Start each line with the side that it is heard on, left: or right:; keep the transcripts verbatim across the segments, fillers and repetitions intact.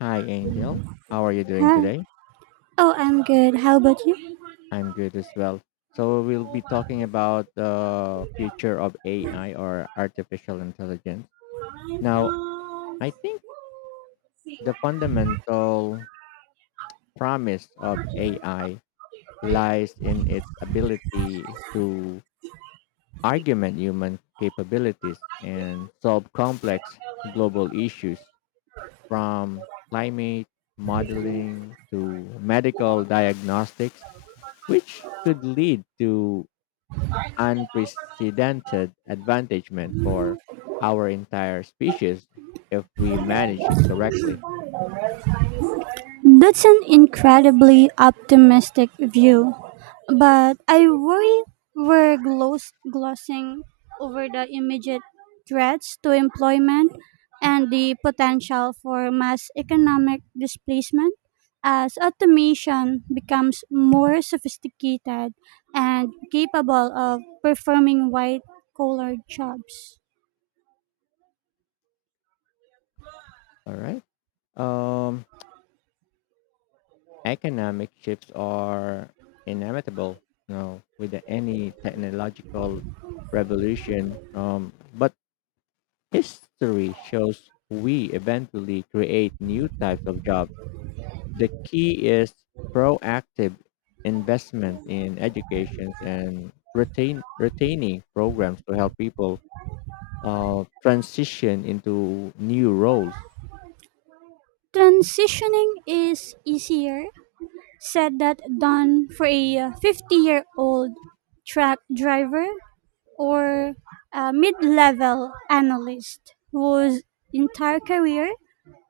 left: Hi, Angel. How are you doing
right: Hi.
left: today?
right: Oh, I'm good. How about you?
left: I'm good as well. So, we'll be talking about the future of A I or artificial intelligence. Now, I think the fundamental promise of A I lies in its ability to augment human capabilities and solve complex global issues from climate modeling to medical diagnostics which could lead to unprecedented advantagement for our entire species if we manage it correctly.
right: That's an incredibly optimistic view, but I worry we're gloss- glossing over the immediate threats to employment and the potential for mass economic displacement as automation becomes more sophisticated and capable of performing white collar jobs.
left: All right. Um, economic shifts are inevitable, you know, with any technological revolution. Um, but history shows we eventually create new types of jobs. The key is proactive investment in education and retain retaining programs to help people uh, transition into new roles.
right: Transitioning is easier said that done for a fifty year old truck driver or a mid level analyst whose entire career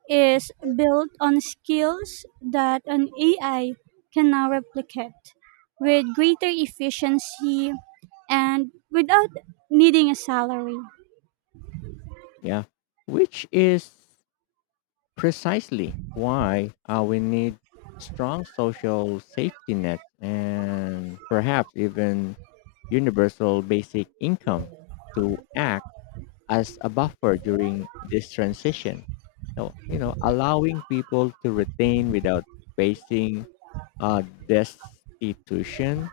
right: is built on skills that an A I can now replicate with greater efficiency and without needing a salary.
left: Yeah, which is precisely why uh, we need strong social safety nets and perhaps even universal basic income to act as a buffer during this transition. So, you know, allowing people to retain without facing uh, destitution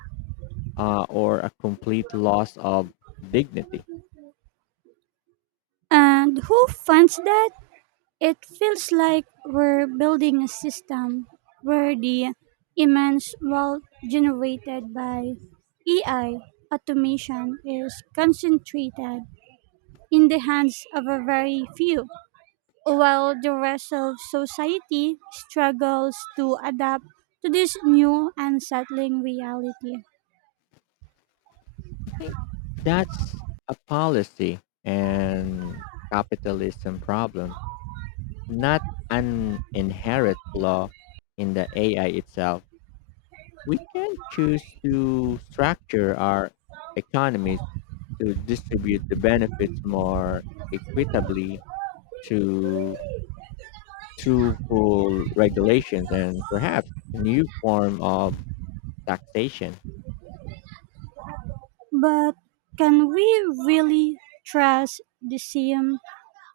left: uh, or a complete loss of dignity.
right: And who funds that? It feels like we're building a system where the immense wealth generated by A I automation is concentrated in the hands of a very few, while the rest of society struggles to adapt to this new and settling reality.
left: Think That's a policy and capitalism problem, not an inherent flaw in the A I itself. We can choose to structure our economies to distribute the benefits more equitably to through full regulations and perhaps new form of taxation.
right: But can we really trust the same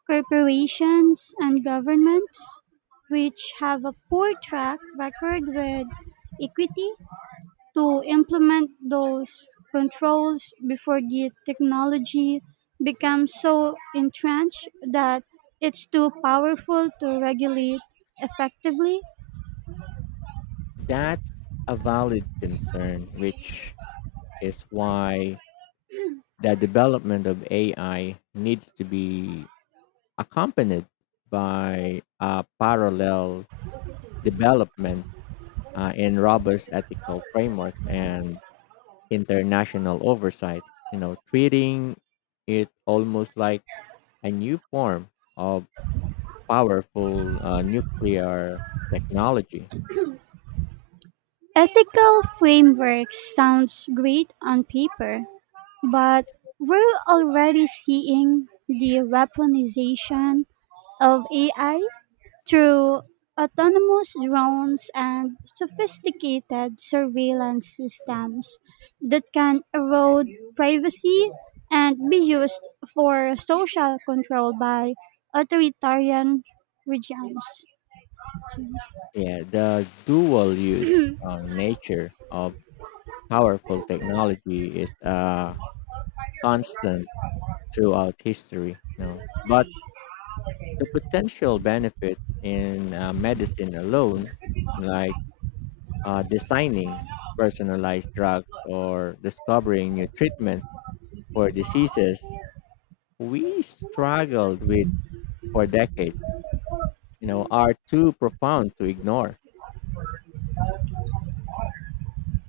right: corporations and governments, which have a poor track record with equity, to implement those controls before the technology becomes so entrenched that it's too powerful to regulate effectively?
left: That's a valid concern, which is why the development of A I needs to be accompanied by a parallel development uh, in robust ethical frameworks and international oversight. You know, treating it almost like a new form of powerful uh, nuclear technology.
right: Ethical frameworks sounds great on paper, but we're already seeing the weaponization of A I through autonomous drones and sophisticated surveillance systems that can erode privacy and be used for social control by authoritarian regimes.
left: Yeah, the dual use uh, nature of powerful technology is a constant throughout history. No, but the potential benefit in uh, medicine alone, like uh, designing personalized drugs or discovering new treatments for diseases we struggled with for decades, you know, are too profound to ignore.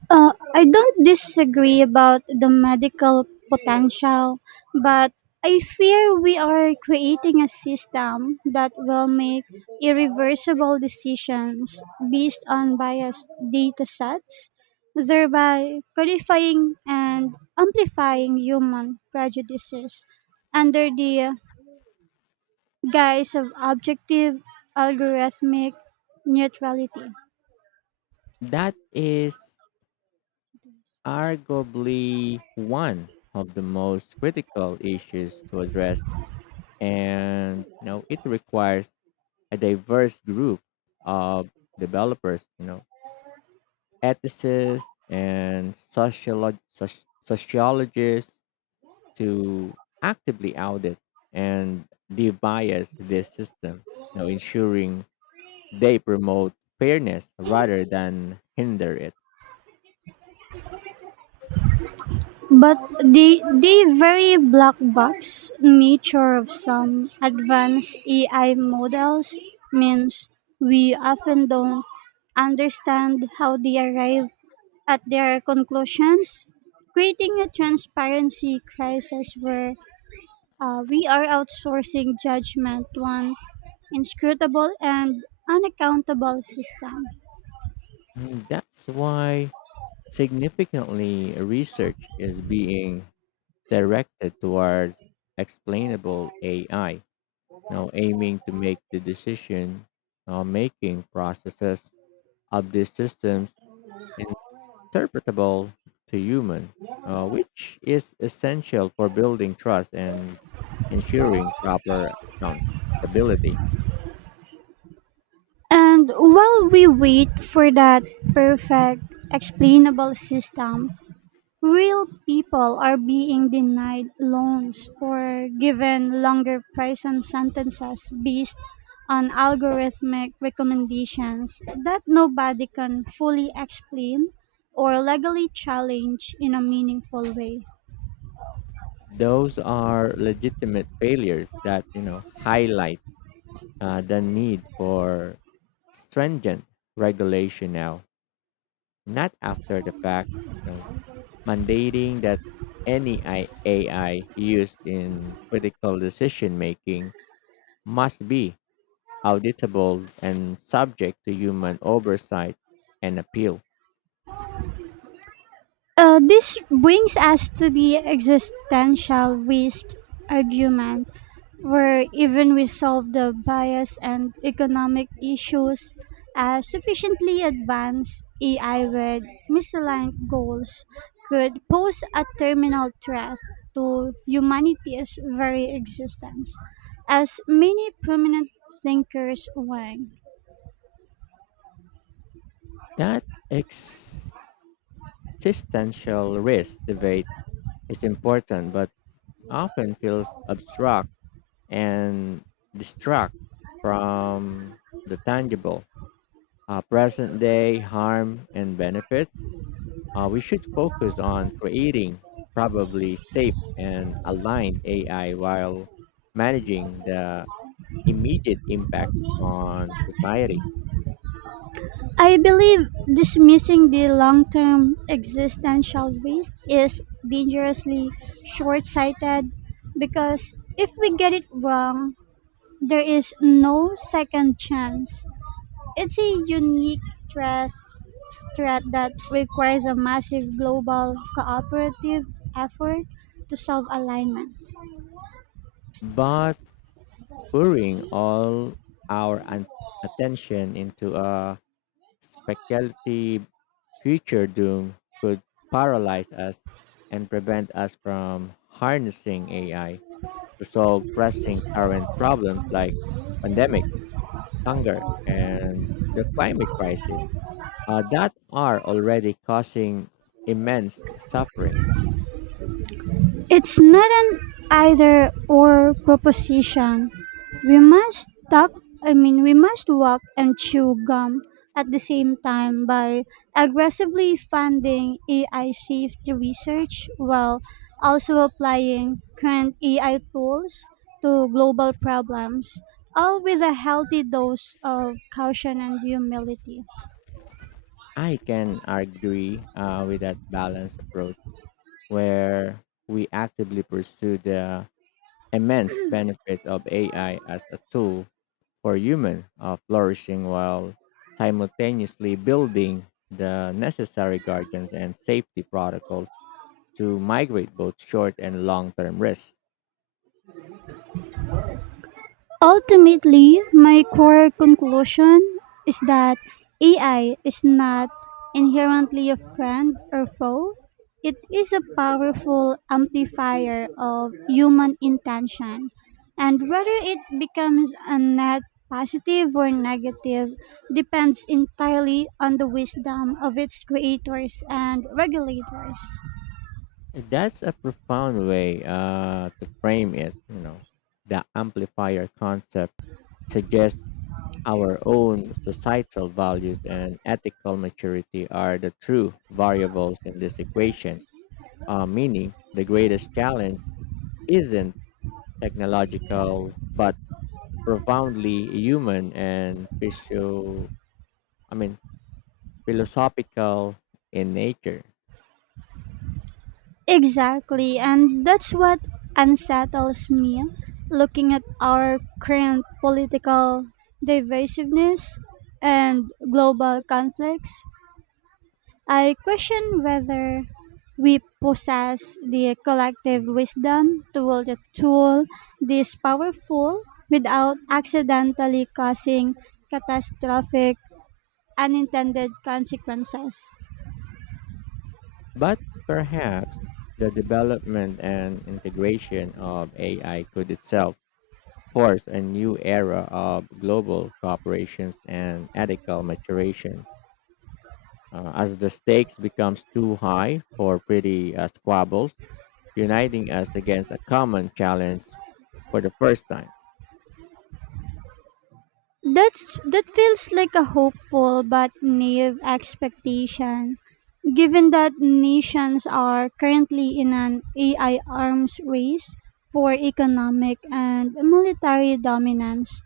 right: Uh, I don't disagree about the medical potential, but I fear we are creating a system that will make irreversible decisions based on biased data sets, thereby codifying and amplifying human prejudices under the guise of objective algorithmic neutrality.
left: That is arguably one of the most critical issues to address, and you know it requires a diverse group of developers, you know, ethicists and sociolo- soci- sociologists to actively audit and debias this system, you know, ensuring they promote fairness rather than hinder it.
right: But the the very black box nature of some advanced A I models means we often don't understand how they arrive at their conclusions, creating a transparency crisis where uh, we are outsourcing judgment to an inscrutable and unaccountable system.
left: And that's why significantly research is being directed towards explainable A I. Now, aiming to make the decision uh, making processes of these systems interpretable to human, uh, which is essential for building trust and ensuring proper accountability.
right: And while we wait for that perfect, explainable system, real people are being denied loans or given longer prison sentences based on algorithmic recommendations that nobody can fully explain or legally challenge in a meaningful way.
left: Those are legitimate failures that you know highlight uh, the need for stringent regulation now, not after the fact. You know, mandating that any I- A I used in critical decision making must be auditable and subject to human oversight and appeal.
right: Uh, this brings us to the existential risk argument, where even we solve the bias and economic issues as sufficiently advanced A I with misaligned goals could pose a terminal threat to humanity's very existence, as many prominent thinkers warn.
left: That existential risk debate is important but often feels abstract and distract from the tangible uh, present day harm and benefits. Uh, we should focus on creating probably safe and aligned A I while managing the immediate impact on society.
right: I believe dismissing the long term existential risk is dangerously short sighted because if we get it wrong, there is no second chance. It's a unique threat, threat that requires a massive global cooperative effort to solve alignment.
left: But pouring all our an- attention into a speculative future doom could paralyze us and prevent us from harnessing A I to solve pressing current problems like pandemics, hunger, and the climate crisis uh, that are already causing immense suffering.
right: It's not an either or proposition. We must talk, I mean, We must walk and chew gum at the same time by aggressively funding A I safety research while also applying current A I tools to global problems, all with a healthy dose of caution and humility.
left: I can agree uh, with that balanced approach where we actively pursue the immense benefit of A I as a tool for human uh, flourishing while simultaneously building the necessary guardians and safety protocols to migrate both short and long term risks.
right: Ultimately, my core conclusion is that A I is not inherently a friend or foe. It is a powerful amplifier of human intention. And whether it becomes a net positive or negative depends entirely on the wisdom of its creators and regulators.
left: That's a profound way uh, to frame it. You know, the amplifier concept suggests our own societal values and ethical maturity are the true variables in this equation. Uh, meaning, the greatest challenge isn't technological, but profoundly human and physio- I mean, philosophical in nature.
right: Exactly, and that's what unsettles me. Looking at our current political divisiveness and global conflicts, I question whether we possess the collective wisdom to wield a tool this powerful without accidentally causing catastrophic unintended consequences.
left: But perhaps the development and integration of A I could itself force a new era of global cooperations and ethical maturation. Uh, as the stakes becomes too high for pretty uh, squabbles, uniting us against a common challenge for the first time.
right: That's that feels like a hopeful but naive expectation, given that nations are currently in an A I arms race for economic and military dominance,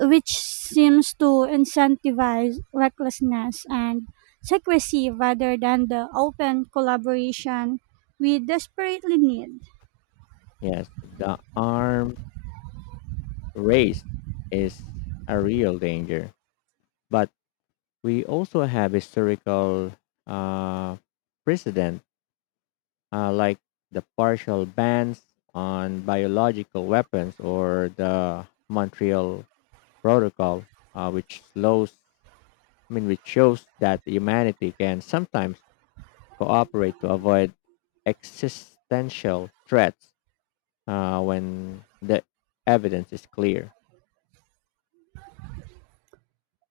right: which seems to incentivize recklessness and secrecy rather than the open collaboration we desperately need.
left: Yes, the arms race is a real danger, but we also have historical uh, precedent uh, like the partial bans on biological weapons or the Montreal Protocol, uh, which slows, I mean, which shows that humanity can sometimes cooperate to avoid existential threats uh, when the evidence is clear.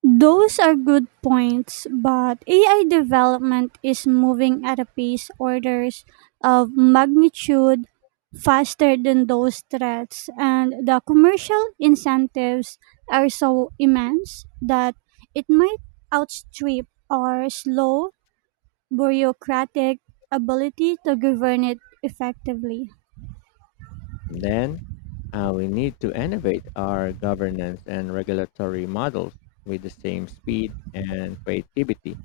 right: Those are good points, but A I development is moving at a pace orders of magnitude faster than those threats, and the commercial incentives are so immense that it might outstrip our slow bureaucratic ability to govern it effectively.
left: And then uh, we need to innovate our governance and regulatory models with the same speed and creativity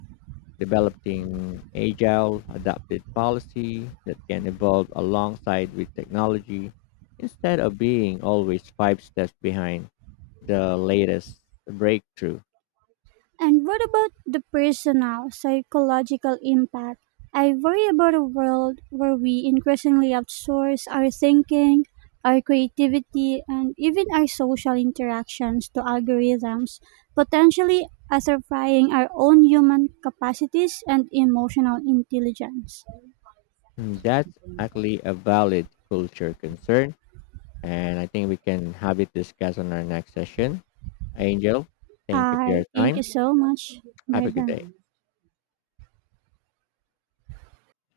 left: developing agile, adaptive policy that can evolve alongside with technology instead of being always five steps behind the latest breakthrough.
right: And what about the personal psychological impact? I worry about a world where we increasingly outsource our thinking, our creativity, and even our social interactions to algorithms, potentially atrophying our own human capacities and emotional intelligence.
left: And That's actually a valid culture concern, and I think we can have it discussed on our next session. Angel, thank you for
right: I
left: your
right: thank
left: time.
right: you so much.
left: Have
right: Bye
left: a good
right: bye.
left: day.